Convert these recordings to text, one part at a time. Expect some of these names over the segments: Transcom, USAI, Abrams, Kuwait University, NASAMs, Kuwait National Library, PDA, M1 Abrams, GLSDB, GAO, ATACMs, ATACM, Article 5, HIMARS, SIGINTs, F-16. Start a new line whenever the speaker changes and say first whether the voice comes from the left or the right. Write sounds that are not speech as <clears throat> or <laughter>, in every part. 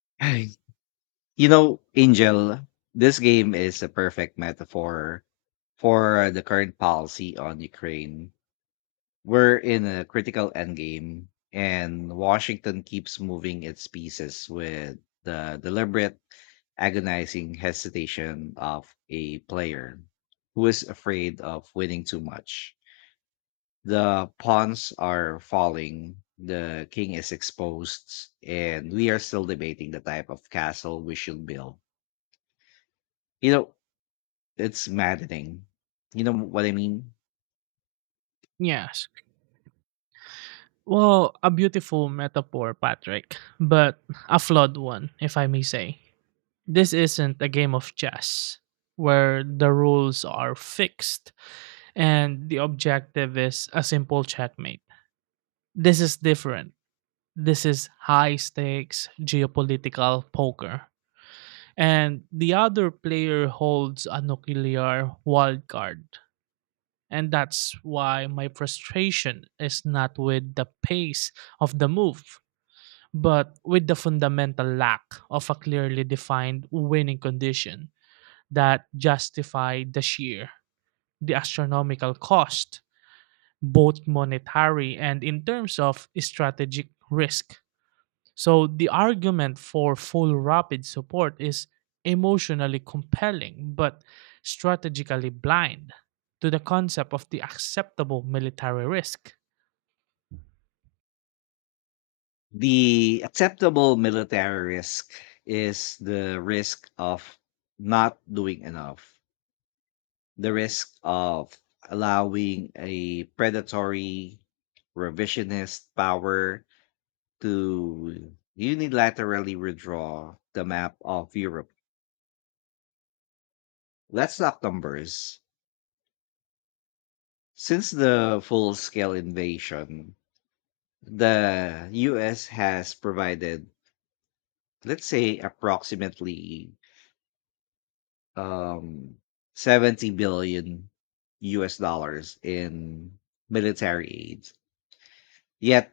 left: <clears throat> You know, Angel, this game is a perfect metaphor for the current policy on Ukraine. We're in a critical endgame, and Washington keeps moving its pieces with the deliberate, agonizing hesitation of a player who is afraid of winning too much. The pawns are falling, the king is exposed, and we are still debating the type of castle we should build. You know, it's maddening. You know what I mean?
right: Yes. Well, a beautiful metaphor, Patrick, but a flawed one, if I may say. This isn't a game of chess where the rules are fixed and the objective is a simple checkmate. This is different. This is high stakes geopolitical poker. And the other player holds a nuclear wild card. And that's why my frustration is not with the pace of the move but with the fundamental lack of a clearly defined winning condition that justified the sheer, the astronomical cost, both monetary and in terms of strategic risk. So the argument for full rapid support is emotionally compelling but strategically blind to the concept of the acceptable military risk.
left: The acceptable military risk is the risk of not doing enough, the risk of allowing a predatory, revisionist power to unilaterally withdraw the map of Europe. Let's talk numbers. Since the full scale invasion, the US has provided, let's say, approximately um 70 billion US dollars in military aid. Yet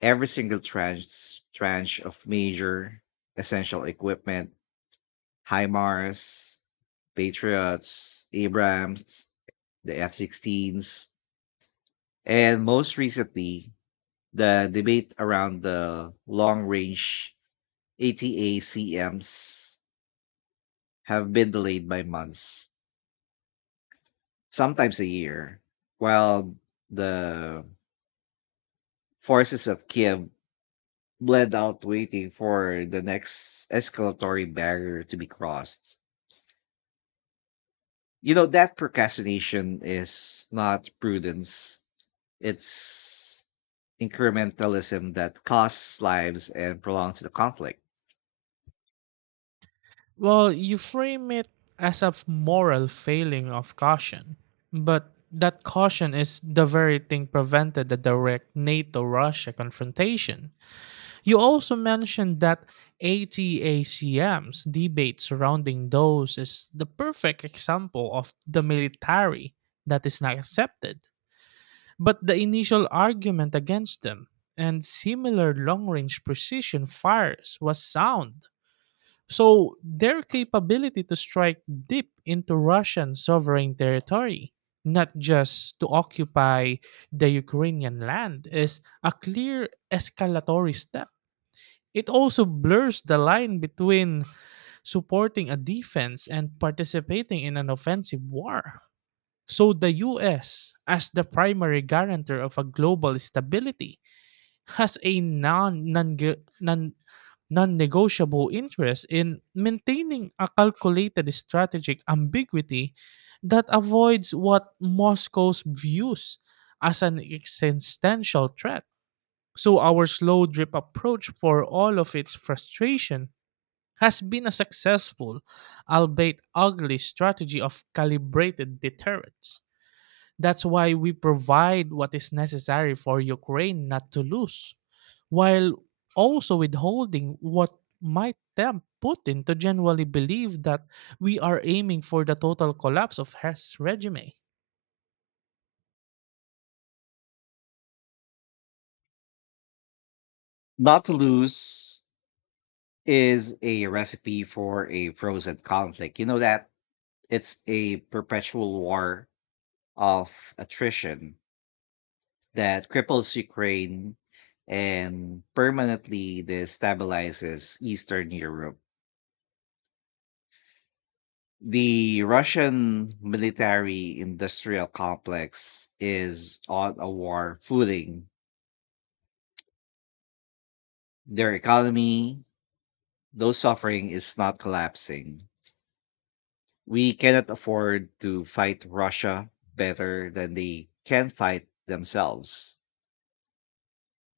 left: every single tranche of major essential equipment, HIMARS, Patriots, Abrams, the F-16s, and most recently the debate around the long range ATACMs have been delayed by months, sometimes a year, while the forces of Kiev bled out waiting for the next escalatory barrier to be crossed. You know, that procrastination is not prudence, it's incrementalism that costs lives and prolongs the conflict.
right: Well, you frame it as a moral failing of caution, but that caution is the very thing prevented the direct NATO Russia confrontation. You also mentioned that ATACM's debate surrounding those is the perfect example of the military that is not accepted. But the initial argument against them and similar long range precision fires was sound. So, their capability to strike deep into Russian sovereign territory, not just to occupy the Ukrainian land, is a clear escalatory step. It also blurs the line between supporting a defense and participating in an offensive war. So the US, as the primary guarantor of a global stability, has a non-negotiable interest in maintaining a calculated strategic ambiguity that avoids what Moscow views as an existential threat. So our slow drip approach, for all of its frustration, has been a successful, albeit ugly strategy of calibrated deterrence. That's why we provide what is necessary for Ukraine not to lose, while also withholding what might tempt Putin to genuinely believe that we are aiming for the total collapse of his regime.
left: Not to lose is a recipe for a frozen conflict. You know that. It's a perpetual war of attrition that cripples Ukraine and permanently destabilizes Eastern Europe. The Russian military industrial complex is on a war footing. Their economy, though suffering, is not collapsing. We cannot afford to fight Russia better than they can fight themselves.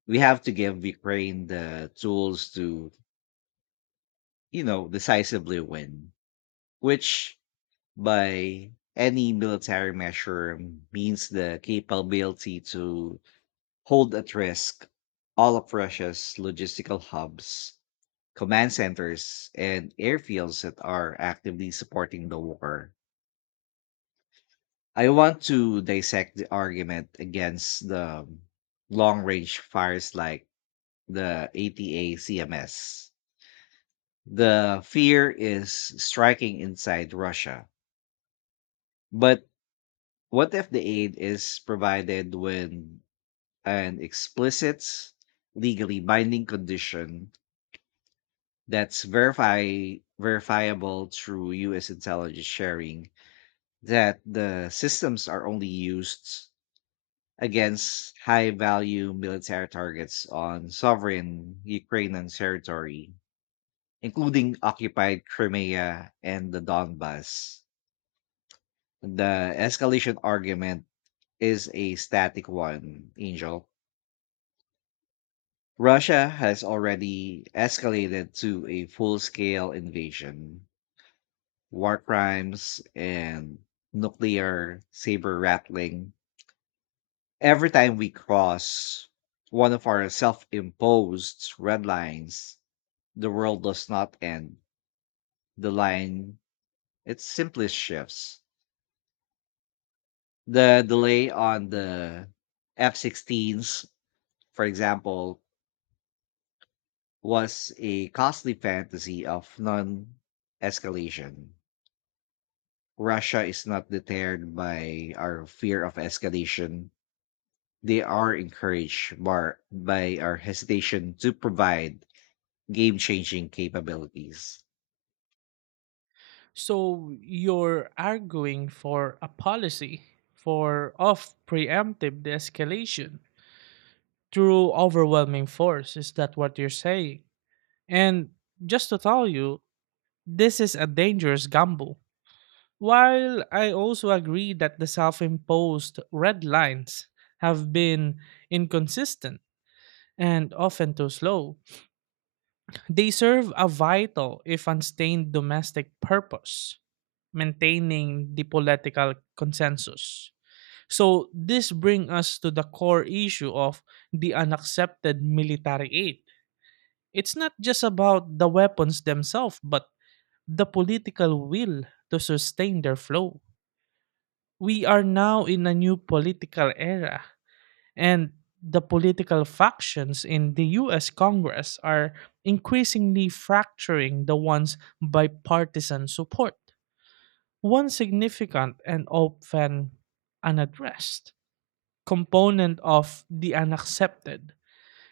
left: We have to give Ukraine the tools to, you know, decisively win, which by any military measure means the capability to hold at risk all of Russia's logistical hubs, command centers, and airfields that are actively supporting the war. I want to dissect the argument against the long range fires like the ATA CMS. The fear is striking inside Russia. But what if the aid is provided when an explicit, legally binding condition that's verify verifiable through U.S. intelligence sharing that the systems are only used against high-value military targets on sovereign Ukrainian territory, including occupied Crimea and the Donbas? The escalation argument is a static one, Angel. Russia has already escalated to a full scale invasion, war crimes, and nuclear saber rattling every time we cross one of our self imposed red lines. The world does not end. The line, it simply shifts. The delay on the F 16s, for example, was a costly fantasy of non escalation. Russia is not deterred by our fear of escalation. They are encouraged by our hesitation to provide game changing capabilities.
right: So you're arguing for a policy for of preemptive de-escalation through overwhelming force. Is that what you're saying? And just to tell you, this is a dangerous gamble. While I also agree that the self imposed red lines have been inconsistent and often too slow, they serve a vital, if unstained, domestic purpose, maintaining the political consensus. So, this brings us to the core issue of the unaccepted military aid. It's not just about the weapons themselves, but the political will to sustain their flow. We are now in a new political era, and the political factions in the US Congress are increasingly fracturing the once bipartisan support. One significant and often unaddressed component of the unaccepted.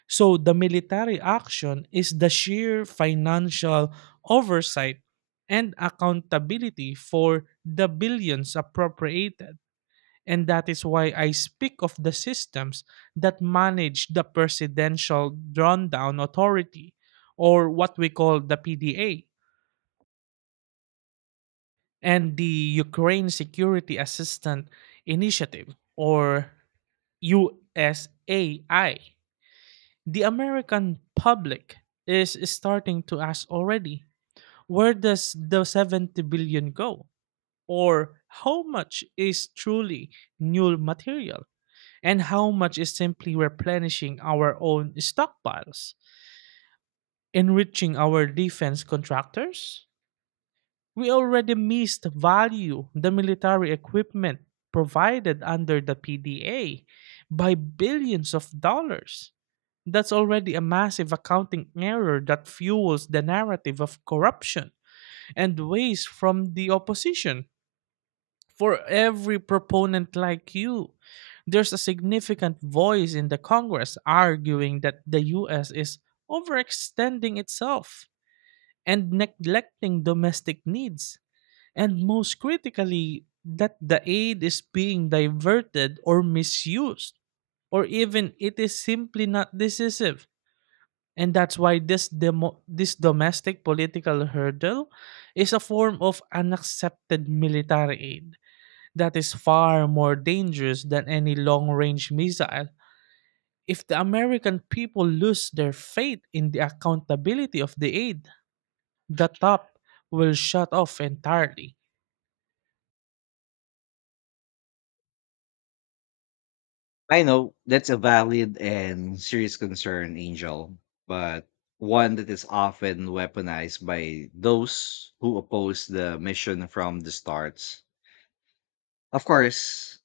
right: So, the military action is the sheer financial oversight and accountability for the billions appropriated, and that is why I speak of the systems that manage the Presidential Drawdown Authority, or what we call the PDA, and the Ukraine Security Assistance Initiative, or USAI. The American public is starting to ask already, where does the 70 billion go? Or how much is truly new material? And how much is simply replenishing our own stockpiles, enriching our defense contractors? We already missed value the military equipment provided under the PDA by billions of dollars. That's already a massive accounting error that fuels the narrative of corruption and waste from the opposition. For every proponent like you, there's a significant voice in the Congress arguing that the US is overextending itself and neglecting domestic needs. And most critically, that the aid is being diverted or misused, or even it is simply not decisive. And that's why this this domestic political hurdle is a form of unaccepted military aid that is far more dangerous than any long range missile. If the American people lose their faith in the accountability of the aid, the top will shut off entirely.
left: I know that's a valid and serious concern, Angel, but one that is often weaponized by those who oppose the mission from the start. Of course,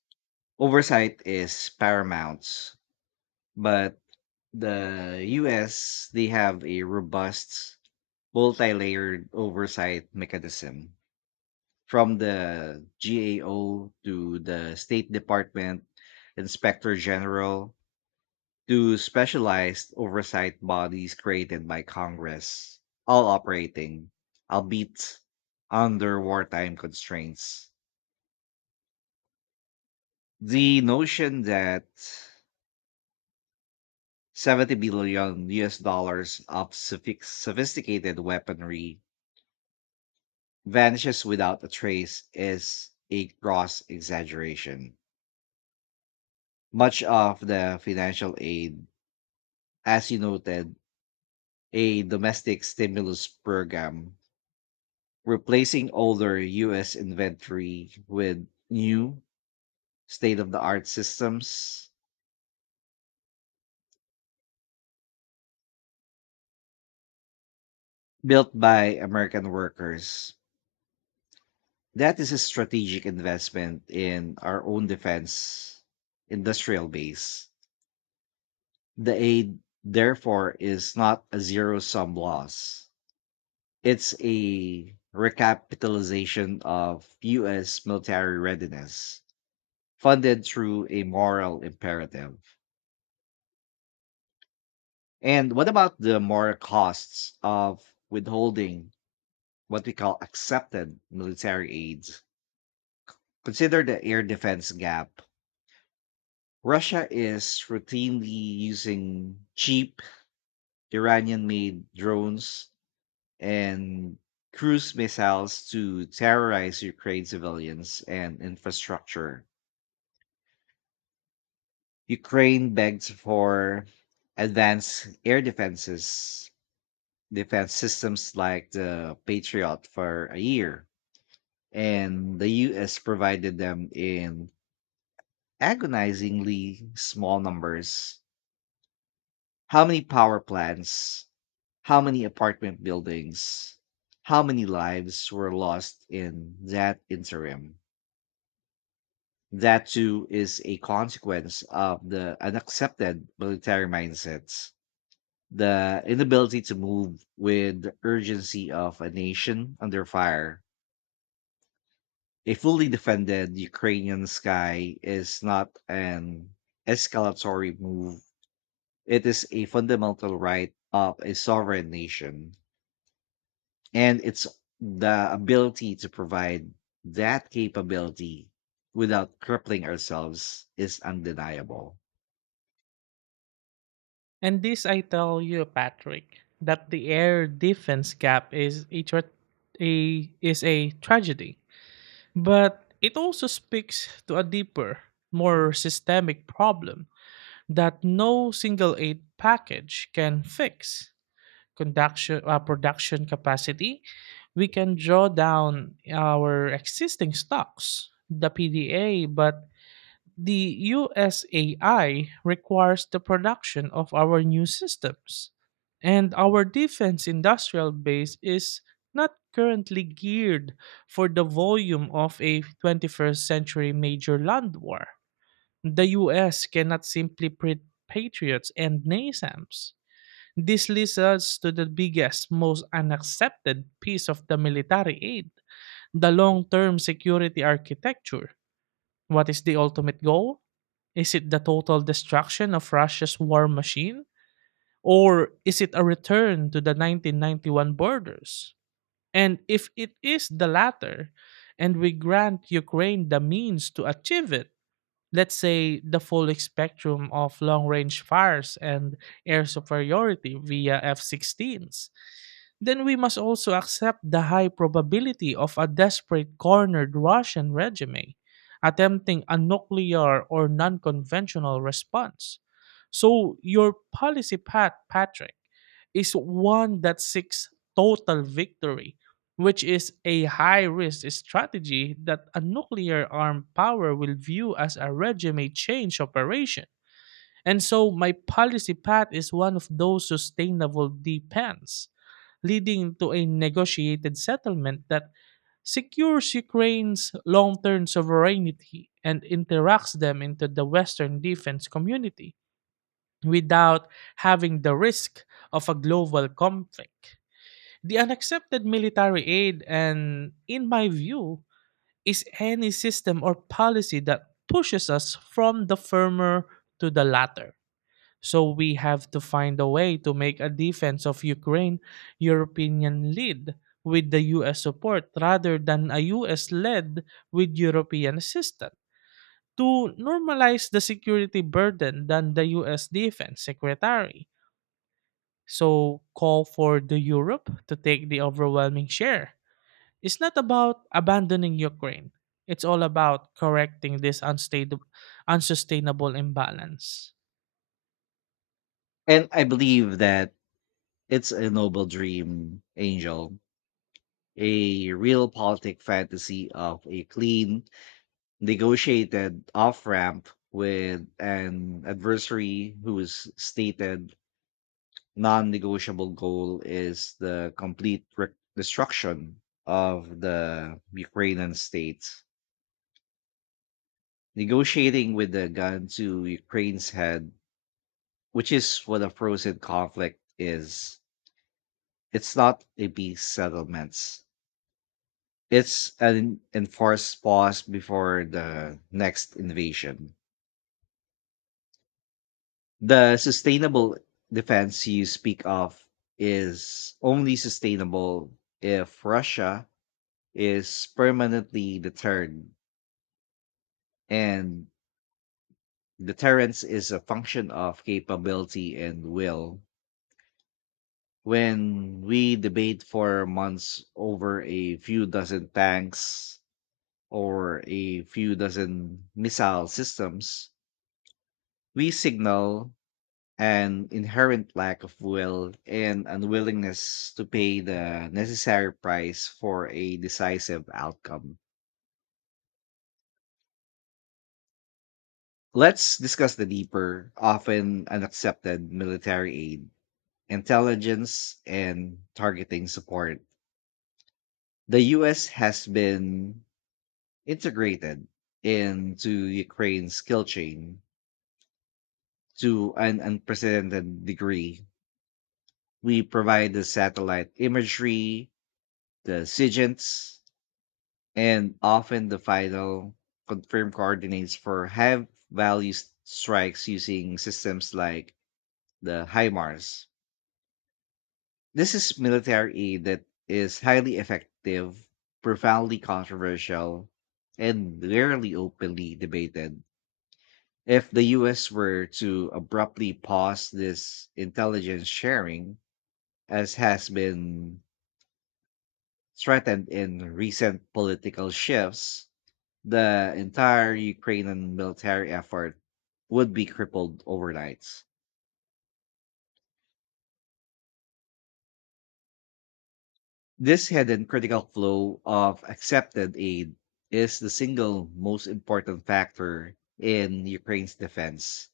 left: oversight is paramount, but the US, they have a robust multi-layered oversight mechanism from the GAO to the State Department, Inspector General, to specialized oversight bodies created by Congress, all operating, albeit under wartime constraints. The notion that 70 billion US dollars of sophisticated weaponry vanishes without a trace is a gross exaggeration. Much of the financial aid, as you noted, a domestic stimulus program replacing older US inventory with new state of the art systems built by American workers. That is a strategic investment in our own defense industrial base. The aid, therefore, is not a zero sum loss. It's a recapitalization of US military readiness funded through a moral imperative. And what about the moral costs of withholding what we call accepted military aid? Consider the air defense gap. Russia is routinely using cheap Iranian made drones and cruise missiles to terrorize Ukraine civilians and infrastructure. Ukraine begs for advanced air defenses, defense systems like the Patriot for a year, and the US provided them in agonizingly small numbers. How many power plants, how many apartment buildings, how many lives were lost in that interim? That too is a consequence of the unaccepted military mindset, the inability to move with the urgency of a nation under fire. A fully defended Ukrainian sky is not an escalatory move, it is a fundamental right of a sovereign nation. And it's the ability to provide that capability without crippling ourselves is undeniable.
right: And this I tell you, Patrick, that the air defense gap is a tragedy, but it also speaks to a deeper, more systemic problem that no single aid package can fix. Production capacity, we can draw down our existing stocks, the PDA, but the USAI requires the production of our new systems. And our defense industrial base is not currently geared for the volume of a 21st century major land war. The US cannot simply print patriots and NASAMs. This leads us to the biggest, most unaccepted piece of the military aid, the long term security architecture. What is the ultimate goal? Is it the total destruction of Russia's war machine? Or is it a return to the 1991 borders? And if it is the latter, and we grant Ukraine the means to achieve it, let's say, the full spectrum of long range fires and air superiority via F -16s, then we must also accept the high probability of a desperate cornered Russian regime attempting a nuclear or non conventional response. So, your policy path, Patrick, is one that seeks total victory, which is a high risk strategy that a nuclear armed power will view as a regime change operation. And so my policy path is one of those sustainable depends, leading to a negotiated settlement that secures Ukraine's long term sovereignty and interacts them into the Western defense community without having the risk of a global conflict. The unaccepted military aid, and in my view, is any system or policy that pushes us from the former to the latter. So we have to find a way to make a defense of Ukraine European led with the US support, rather than a US led with European assistance. To normalize the security burden than the US defense secretary. So call for the Europe to take the overwhelming share. It's not about abandoning Ukraine. It's all about correcting this unstable, unsustainable imbalance.
left: And I believe that it's a noble dream, Angel, a real politic fantasy of a clean, negotiated off ramp with an adversary whose stated non negotiable goal is the complete destruction of the Ukrainian state. Negotiating with the gun to Ukraine's head, which is what a frozen conflict is, it's not a peace settlement. It's an enforced pause before the next invasion. The sustainable defense you speak of is only sustainable if Russia is permanently deterred, and deterrence is a function of capability and will. When we debate for months over a few dozen tanks or a few dozen missile systems, we signal an inherent lack of will and unwillingness to pay the necessary price for a decisive outcome. Let's discuss the deeper, often unaccepted military aid, intelligence, and targeting support. The US has been integrated into Ukraine's skill chain to an unprecedented degree. We provide the satellite imagery, the SIGINTs, and often the final confirm coordinates for have value strikes using systems like the HIMARS. This is military aid that is highly effective, profoundly controversial, and rarely openly debated. If the US were to abruptly pause this intelligence sharing, as has been threatened in recent political shifts, the entire Ukrainian military effort would be crippled overnight. This hidden critical flow of accepted aid is the single most important factor in Ukraine's defense,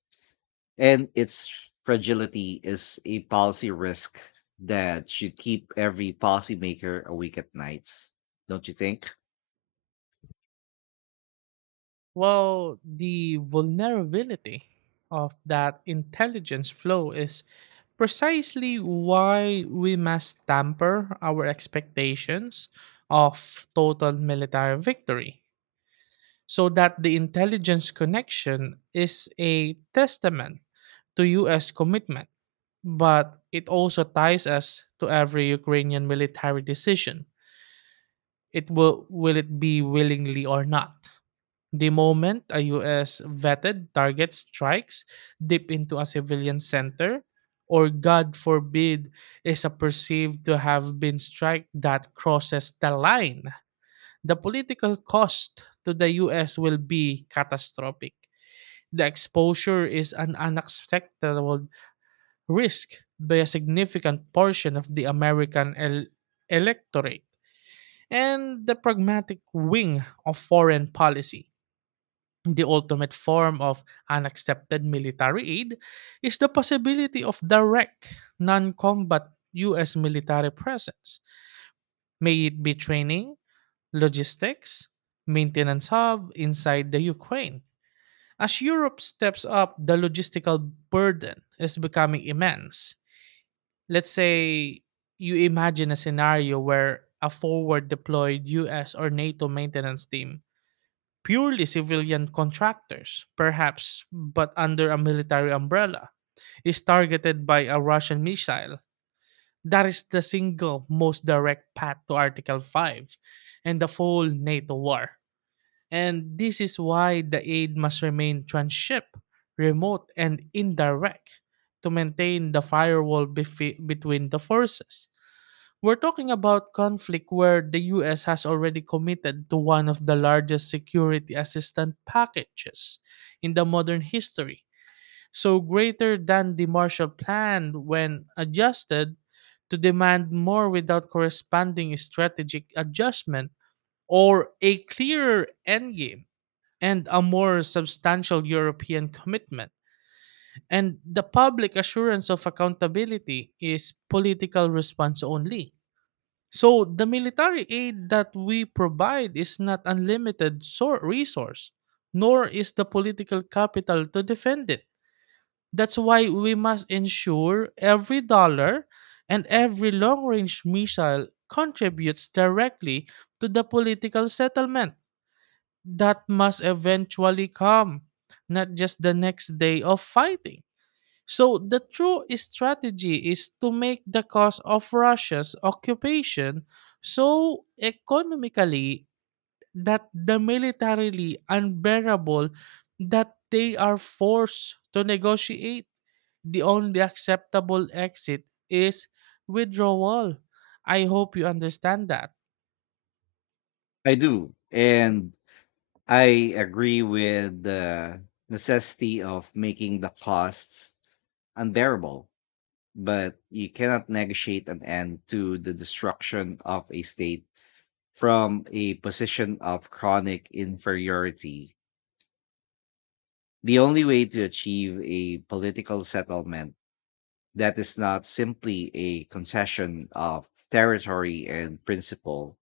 left: and its fragility is a policy risk that should keep every policymaker awake at night. Don't you think?
right: Well, the vulnerability of that intelligence flow is precisely why we must temper our expectations of total military victory, so that the intelligence connection is a testament to US commitment, but it also ties us to every Ukrainian military decision. It will it be willingly or not? The moment a US vetted target strikes deep into a civilian center, or God forbid, is a perceived to have been strike that crosses the line, the political cost to the US will be catastrophic. The exposure is an unacceptable risk by a significant portion of the American electorate and the pragmatic wing of foreign policy. The ultimate form of unaccepted military aid is the possibility of direct, non combat U.S. military presence, may it be training, logistics, maintenance hub inside the Ukraine. As Europe steps up, the logistical burden is becoming immense. Let's say, you imagine a scenario where a forward deployed US or NATO maintenance team, purely civilian contractors, perhaps, but under a military umbrella, is targeted by a Russian missile. That is the single most direct path to Article 5 and the full NATO war. And this is why the aid must remain transship, remote, and indirect to maintain the firewall between the forces. We're talking about conflict where the US has already committed to one of the largest security assistance packages in the modern history, so greater than the Marshall Plan when adjusted, to demand more without corresponding strategic adjustment or a clearer endgame and a more substantial European commitment. And the public assurance of accountability is political response only. So the military aid that we provide is not unlimited resource, nor is the political capital to defend it. That's why we must ensure every dollar and every long-range missile contributes directly to the political settlement that must eventually come, not just the next day of fighting. So the true strategy is to make the cost of Russia's occupation so economically that the militarily unbearable that they are forced to negotiate. The only acceptable exit is withdrawal. I hope you understand that.
left: I do. And I agree with the necessity of making the costs unbearable, but you cannot negotiate an end to the destruction of a state from a position of chronic inferiority. The only way to achieve a political settlement that is not simply a concession of territory and principle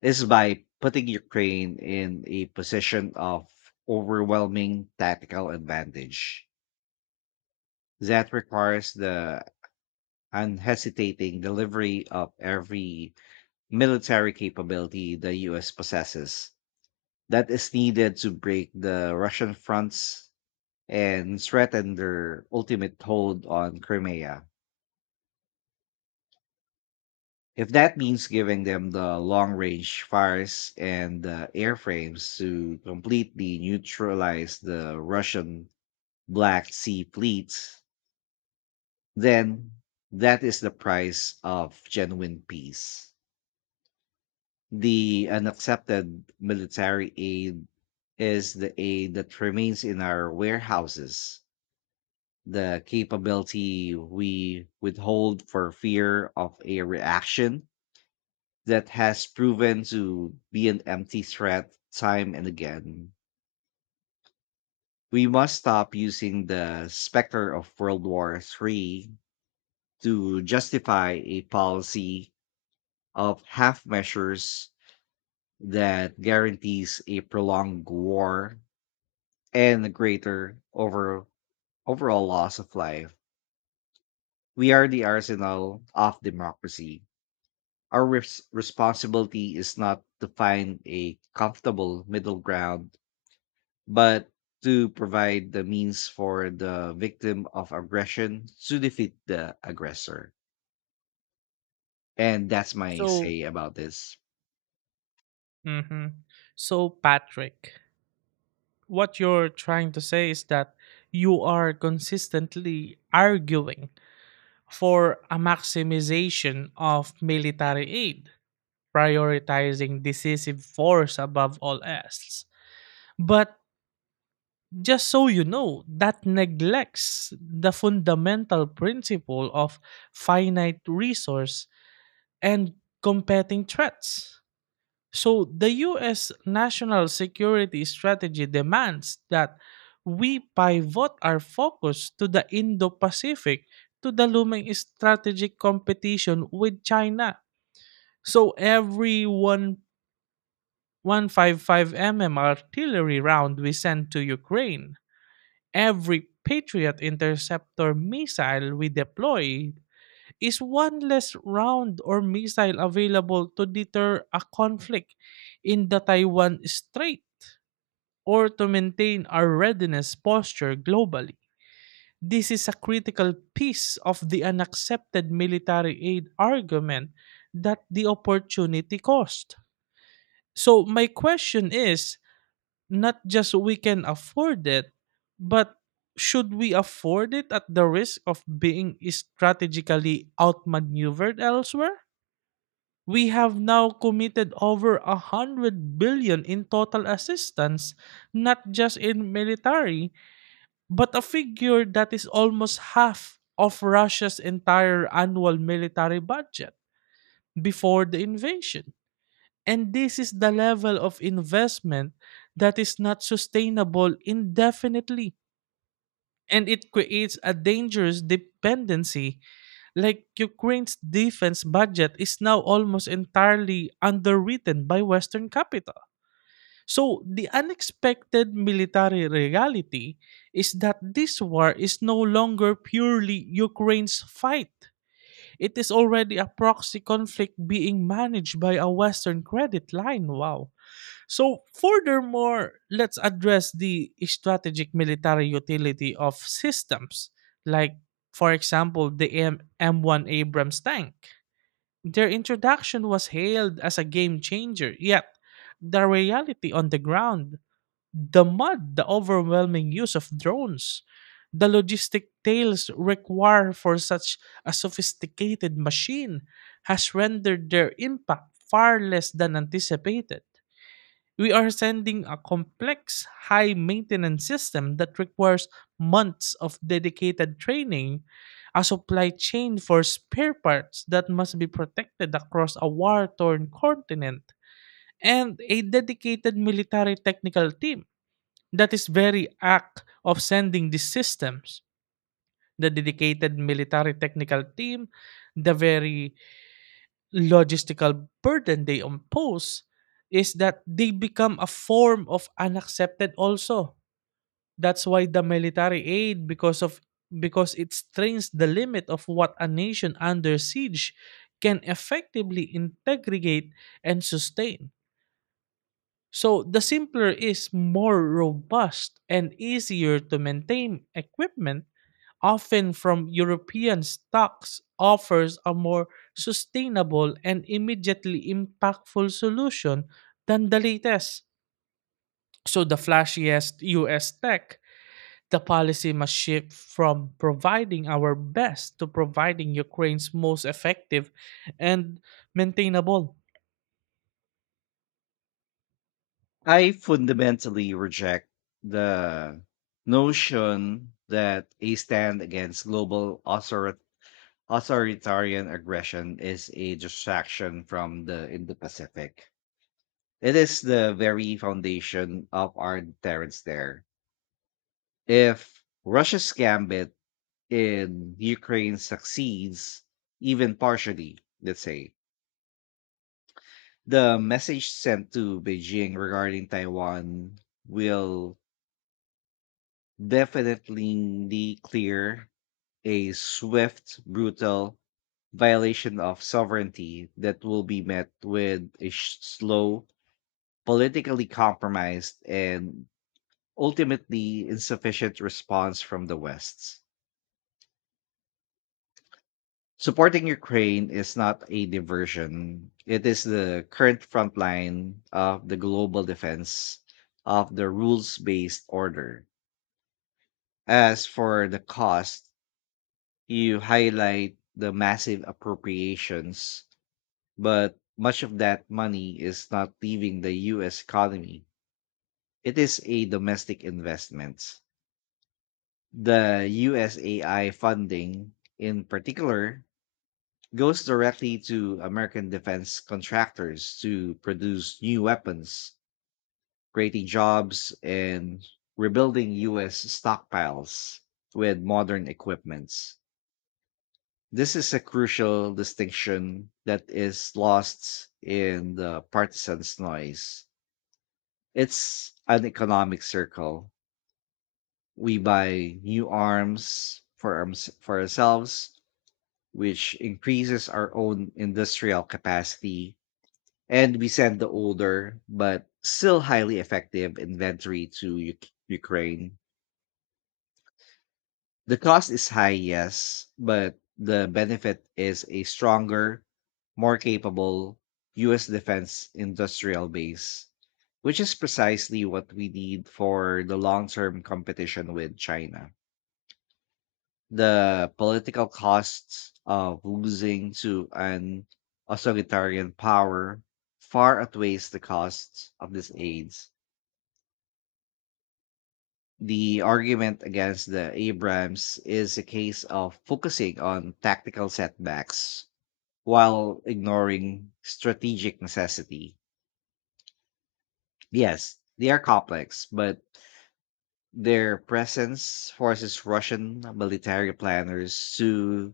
left: is by putting Ukraine in a position of overwhelming tactical advantage. That requires the unhesitating delivery of every military capability the US possesses that is needed to break the Russian fronts and threaten their ultimate hold on Crimea. If that means giving them the long range fires and the airframes to completely neutralize the Russian Black Sea fleet, then that is the price of genuine peace. The unaccepted military aid is the aid that remains in our warehouses, the capability we withhold for fear of a reaction that has proven to be an empty threat time and again. We must stop using the specter of World War III to justify a policy of half measures that guarantees a prolonged war and the overall loss of life. We are the arsenal of democracy. Our responsibility is not to find a comfortable middle ground, but to provide the means for the victim of aggression to defeat the aggressor. And that's my
right: So,
left: say about this.
right: mhm. So Patrick, what you're trying to say is that you are consistently arguing for a maximization of military aid, prioritizing decisive force above all else. But just so you know, that neglects the fundamental principle of finite resource and competing threats. So the US national security strategy demands that we pivot our focus to the Indo Pacific, to the looming strategic competition with China. So every one 155 mm artillery round we send to Ukraine, every Patriot interceptor missile we deploy is one less round or missile available to deter a conflict in the Taiwan Strait or to maintain our readiness posture globally. This is a critical piece of the unaccepted military aid argument, that the opportunity cost. So, my question is not just we can afford it, but should we afford it at the risk of being strategically outmaneuvered elsewhere? We have now committed over 100 billion in total assistance, not just in military, but a figure that is almost half of Russia's entire annual military budget before the invasion. And this is the level of investment that is not sustainable indefinitely. And it creates a dangerous dependency. Like Ukraine's defense budget is now almost entirely underwritten by Western capital. So the unexpected military reality is that this war is no longer purely Ukraine's fight. It is already a proxy conflict being managed by a Western credit line. Wow. So, furthermore, let's address the strategic military utility of systems, like, for example, the M1 Abrams tank. Their introduction was hailed as a game changer, yet, the reality on the ground, the mud, the overwhelming use of drones, the logistic tails required for such a sophisticated machine has rendered their impact far less than anticipated. We are sending a complex, high maintenance system that requires months of dedicated training, a supply chain for spare parts that must be protected across a war torn continent, and a dedicated military technical team. That is very act of sending these systems. The dedicated military technical team, the very logistical burden they impose is that they become a form of unaccepted also, that's why the military aid, because it strains the limit of what a nation under siege can effectively integrate and sustain. So the simpler is more robust and easier to maintain equipment, often from European stocks, offers a more sustainable and immediately impactful solution than the latest. So, the flashiest US tech, the policy must shift from providing our best to providing Ukraine's most effective and maintainable.
left: I fundamentally reject the notion that a stand against global authoritarianism authoritarian aggression is a distraction from the Indo-Pacific. It is the very foundation of our deterrence there. If Russia's gambit in Ukraine succeeds, even partially, let's say, the message sent to Beijing regarding Taiwan will definitely clear a swift, brutal violation of sovereignty that will be met with a slow, politically compromised, and ultimately insufficient response from the West. Supporting Ukraine is not a diversion, it is the current front line of the global defense of the rules based order. As for the cost, you highlight the massive appropriations. But much of that money is not leaving the US economy. It is a domestic investment. The USAI funding, in particular, goes directly to American defense contractors to produce new weapons, creating jobs, and rebuilding US stockpiles with modern equipments. This is a crucial distinction that is lost in the partisans' noise. It's an economic circle. We buy new arms for arms for ourselves, which increases our own industrial capacity, and we send the older but still highly effective inventory to Ukraine. The cost is high, yes, but the benefit is a stronger, more capable US defense industrial base, which is precisely what we need for the long-term competition with China. The political costs of losing to an authoritarian power far outweighs the costs of these aids. The argument against the Abrams is a case of focusing on tactical setbacks while ignoring strategic necessity. Yes, they are complex, but their presence forces Russian military planners to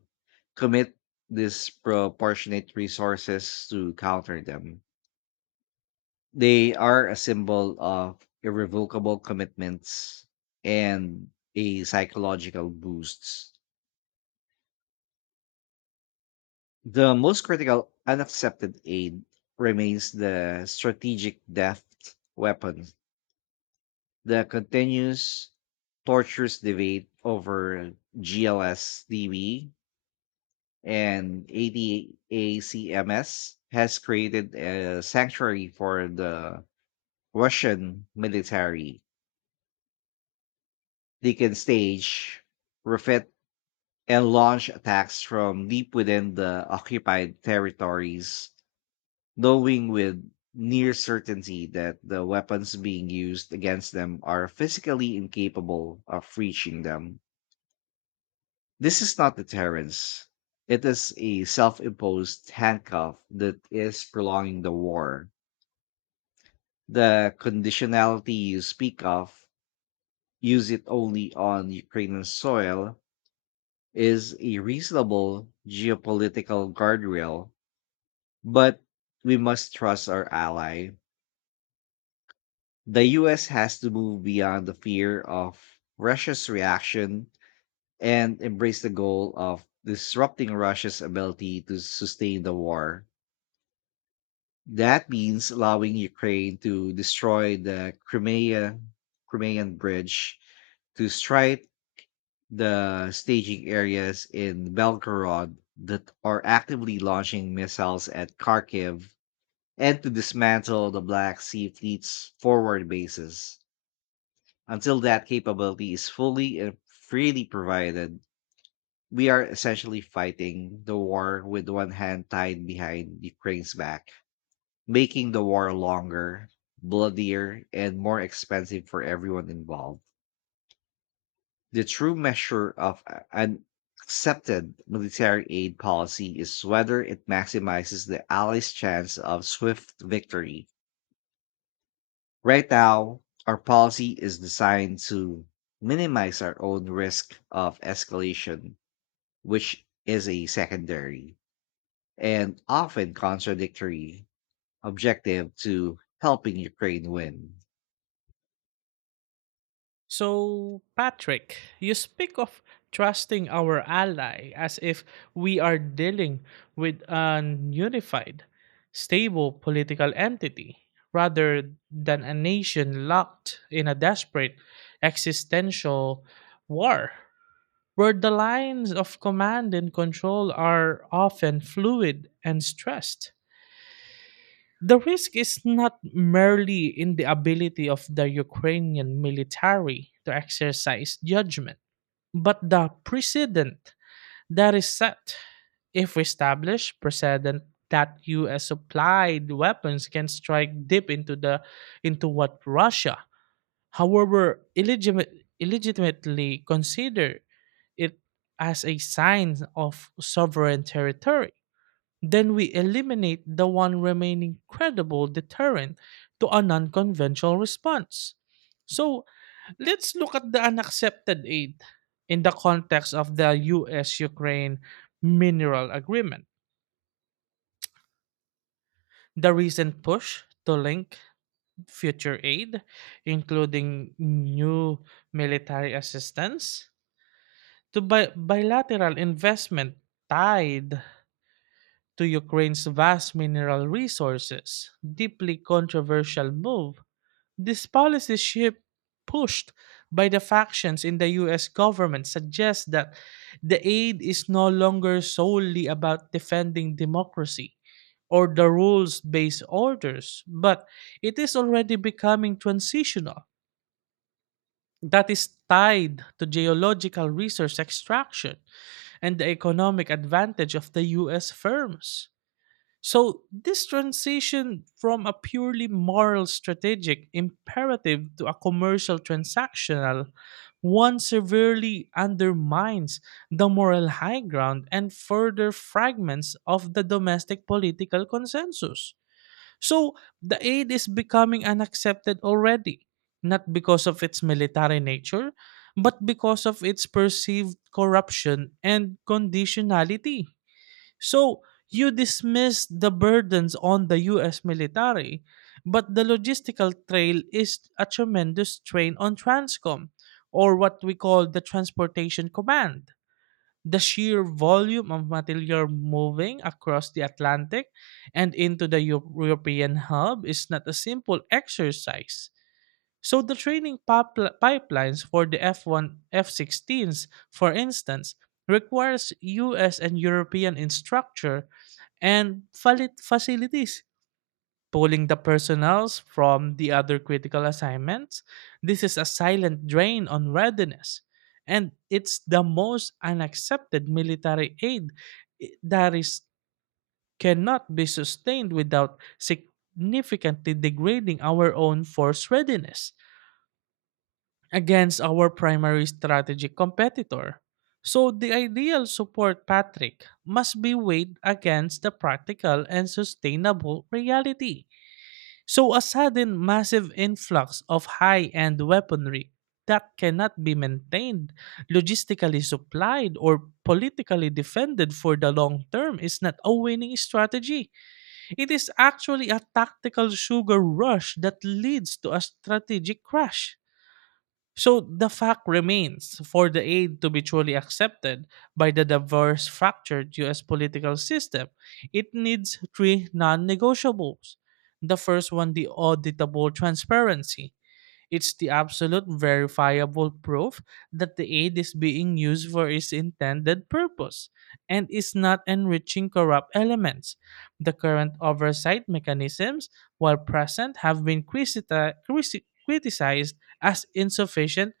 left: commit disproportionate resources to counter them. They are a symbol of irrevocable commitments and a psychological boost. The most critical unaccepted aid remains the strategic deft weapon. The continuous torturous debate over GLSDB and ADACMS has created a sanctuary for the Russian military. They can stage, refit, and launch attacks from deep within the occupied territories knowing with near certainty that the weapons being used against them are physically incapable of reaching them. This is not deterrence. It is a self imposed handcuff that is prolonging the war. The conditionality you speak of, use it only on Ukrainian soil, is a reasonable geopolitical guardrail, but we must trust our ally. The US has to move beyond the fear of Russia's reaction and embrace the goal of disrupting Russia's ability to sustain the war. That means allowing Ukraine to destroy the Crimean bridge, to strike the staging areas in Belgorod that are actively launching missiles at Kharkiv, and to dismantle the Black Sea Fleet's forward bases. Until that capability is fully and freely provided, we are essentially fighting the war with one hand tied behind Ukraine's back, making the war longer, bloodier, and more expensive for everyone involved. The true measure of an accepted military aid policy is whether it maximizes the Allies' chance of swift victory. Right now, our policy is designed to minimize our own risk of escalation, which is a secondary and often contradictory objective to helping Ukraine win.
right: So, Patrick, you speak of trusting our ally as if we are dealing with an unified, stable political entity rather than a nation locked in a desperate existential war where the lines of command and control are often fluid and stressed. The risk is not merely in the ability of the Ukrainian military to exercise judgment, but the precedent that is set. If we establish precedent that US supplied weapons can strike deep into what Russia, however illegitimate, illegitimately consider it as a sign of sovereign territory, then we eliminate the one remaining credible deterrent to a non conventional response. So let's look at the unaccepted aid in the context of the US Ukraine mineral agreement. The recent push to link future aid, including new military assistance, to bilateral investment tied to Ukraine's vast mineral resources, deeply controversial move. This policy shift pushed by the factions in the US government suggests that the aid is no longer solely about defending democracy or the rules based orders, but it is already becoming transitional, that is tied to geological resource extraction and the economic advantage of the US firms. So, this transition from a purely moral strategic imperative to a commercial transactional one severely undermines the moral high ground and further fragments of the domestic political consensus. So, the aid is becoming unaccepted already, not because of its military nature, but because of its perceived corruption and conditionality. So you dismiss the burdens on the US military, but the logistical trail is a tremendous strain on Transcom, or what we call the Transportation Command. The sheer volume of material moving across the Atlantic and into the European hub is not a simple exercise. So the training pipelines for the F1 F-16s, for instance, requires US and European instructor and valid facilities, pulling the personnels from the other critical assignments. This is a silent drain on readiness, and it's the most unaccepted military aid that is cannot be sustained without significantly degrading our own force readiness against our primary strategic competitor. So the ideal support Patrick must be weighed against the practical and sustainable reality. So a sudden massive influx of high-end weaponry that cannot be maintained, logistically supplied, or politically defended for the long term is not a winning strategy. It is actually a tactical sugar rush that leads to a strategic crash. So the fact remains, for the aid to be truly accepted by the diverse fractured US political system, it needs three non negotiables. The first one, the auditable transparency, it's the absolute verifiable proof that the aid is being used for its intended purpose and is not enriching corrupt elements. The current oversight mechanisms, while present, have been criticized as insufficient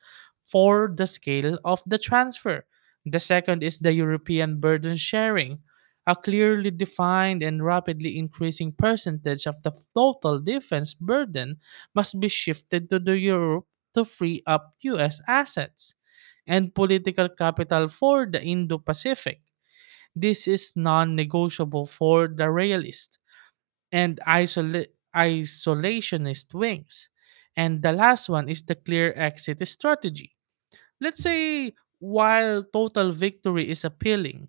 right: for the scale of the transfer. The second is the European burden sharing, a clearly defined and rapidly increasing percentage of the total defense burden must be shifted to the Europe to free up US assets and political capital for the Indo Pacific. This is non negotiable for the realist and isolationist wings. And the last one is the clear exit strategy. Let's say, while total victory is appealing,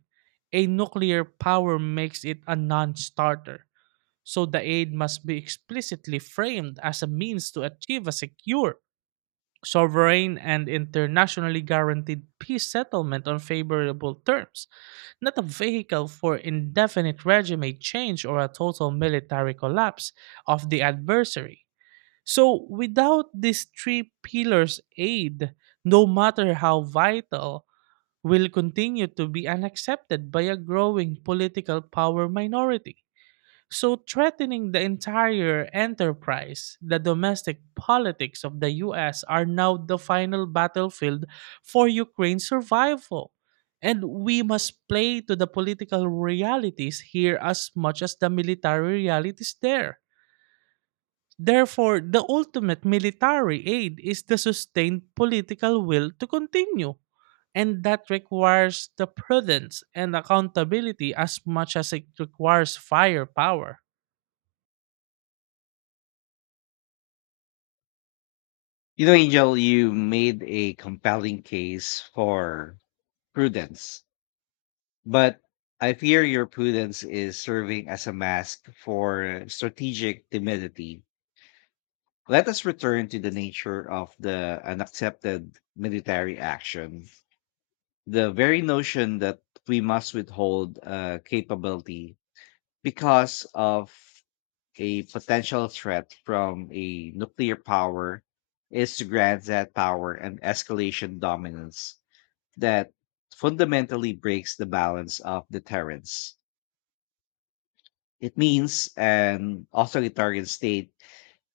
right: a nuclear power makes it a non starter. So the aid must be explicitly framed as a means to achieve a secure, sovereign, and internationally guaranteed peace settlement on favorable terms, not a vehicle for indefinite regime change or a total military collapse of the adversary. So, without these three pillars' aid, no matter how vital, will continue to be unaccepted by a growing political power minority. So, threatening the entire enterprise, the domestic politics of the US are now the final battlefield for Ukraine's survival. And we must play to the political realities here as much as the military realities there. Therefore, the ultimate military aid is the sustained political will to continue. And that requires the prudence and accountability as much as it requires firepower.
left: You know, Angel, you made a compelling case for prudence, but I fear your prudence is serving as a mask for strategic timidity. Let us return to the nature of the unaccepted military action. The very notion that we must withhold a capability because of a potential threat from a nuclear power is to grant that power an escalation dominance that fundamentally breaks the balance of deterrence. It means an authoritarian state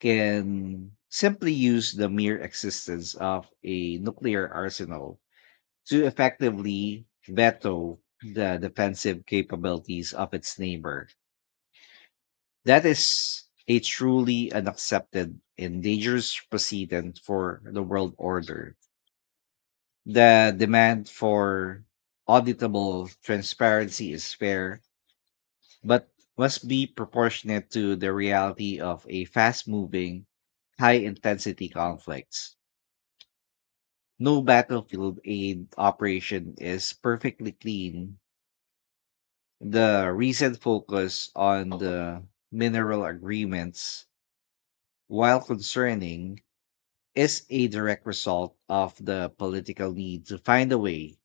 left: can simply use the mere existence of a nuclear arsenal to effectively veto the defensive capabilities of its neighbor. That is a truly unaccepted and dangerous precedent for the world order. The demand for auditable transparency is fair, but must be proportionate to the reality of a fast moving, high intensity conflicts. No battlefield aid operation is perfectly clean. The recent focus on the mineral agreements, while concerning, is a direct result of the political need to find a way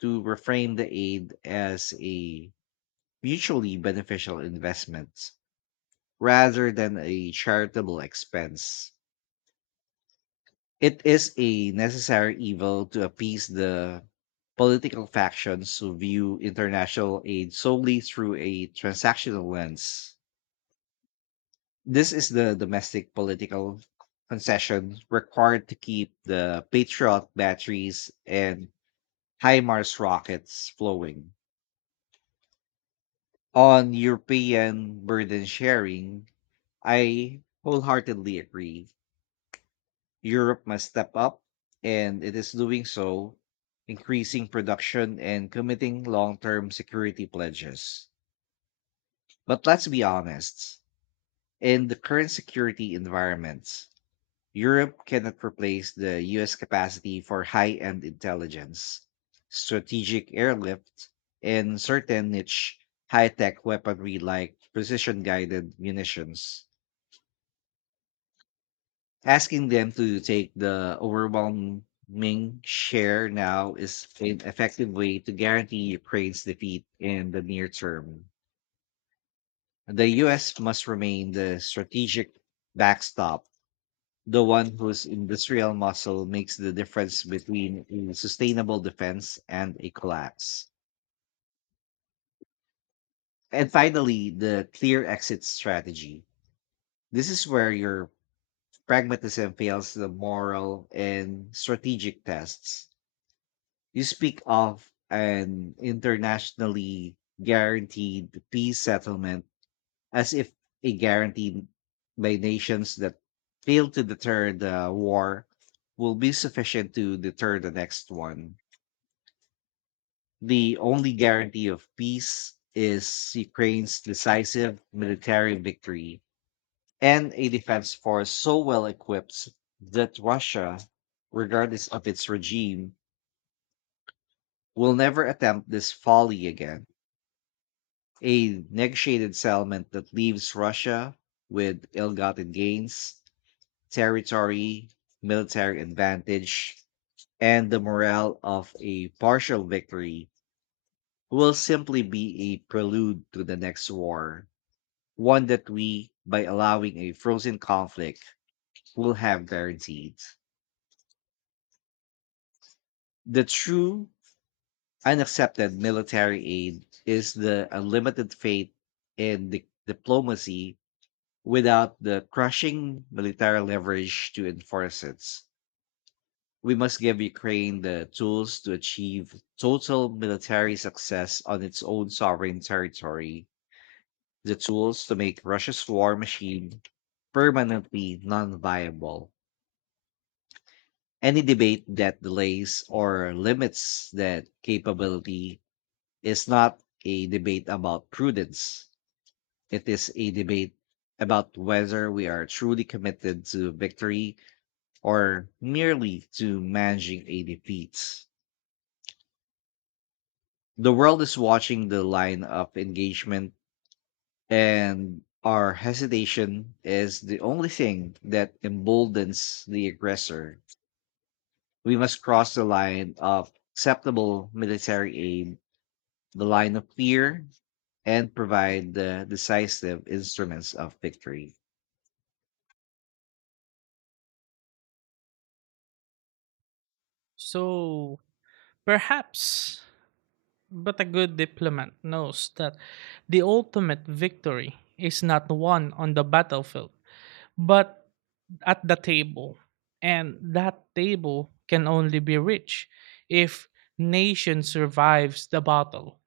left: to reframe the aid as a mutually beneficial investment rather than a charitable expense. It is a necessary evil to appease the political factions who view international aid solely through a transactional lens. This is the domestic political concession required to keep the Patriot batteries and HIMARS rockets flowing. On European burden sharing, I wholeheartedly agree. Europe must step up, and it is doing so, increasing production and committing long term security pledges. But let's be honest, in the current security environment, Europe cannot replace the US capacity for high end intelligence, strategic airlift, and certain niche high tech weaponry like precision guided munitions. Asking them to take the overwhelming share now is an effective way to guarantee Ukraine's defeat in the near term. The US must remain the strategic backstop, the one whose industrial muscle makes the difference between a sustainable defense and a collapse. And finally, the clear exit strategy. This is where your pragmatism fails the moral and strategic tests. You speak of an internationally guaranteed peace settlement as if a guarantee by nations that fail to deter the war will be sufficient to deter the next one. The only guarantee of peace is Ukraine's decisive military victory and a defense force so well equipped that Russia, regardless of its regime, will never attempt this folly again. A negotiated settlement that leaves Russia with ill gotten gains, territory, military advantage, and the morale of a partial victory will simply be a prelude to the next war, one that we, by allowing a frozen conflict, will have guaranteed. The true unaccepted military aid is the unlimited faith in diplomacy without the crushing military leverage to enforce it. We must give Ukraine the tools to achieve total military success on its own sovereign territory, the tools to make Russia's war machine permanently non viable. Any debate that delays or limits that capability is not a debate about prudence. It is a debate about whether we are truly committed to victory or merely to managing a defeat. The world is watching the line of engagement, and our hesitation is the only thing that emboldens the aggressor. We must cross the line of acceptable military aid, the line of fear, and provide the decisive instruments of victory.
right: So perhaps, but a good diplomat knows that the ultimate victory is not won on the battlefield, but at the table. And that table can only be rich if nation survives the battle.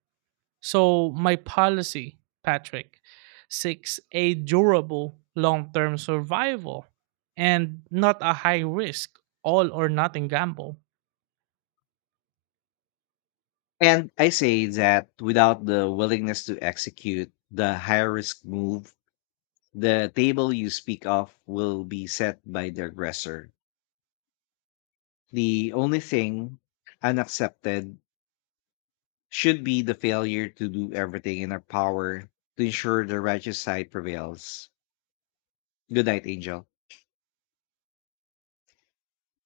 right: So my policy, Patrick, seeks a durable long-term survival and not a high risk all or nothing gamble.
left: And I say that without the willingness to execute the high risk move, the table you speak of will be set by the aggressor. The only thing unaccepted should be the failure to do everything in our power to ensure the righteous side prevails. Good night, Angel.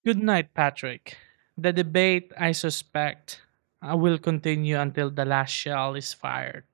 right: Good night, Patrick. The debate, I suspect, will continue until the last shell is fired.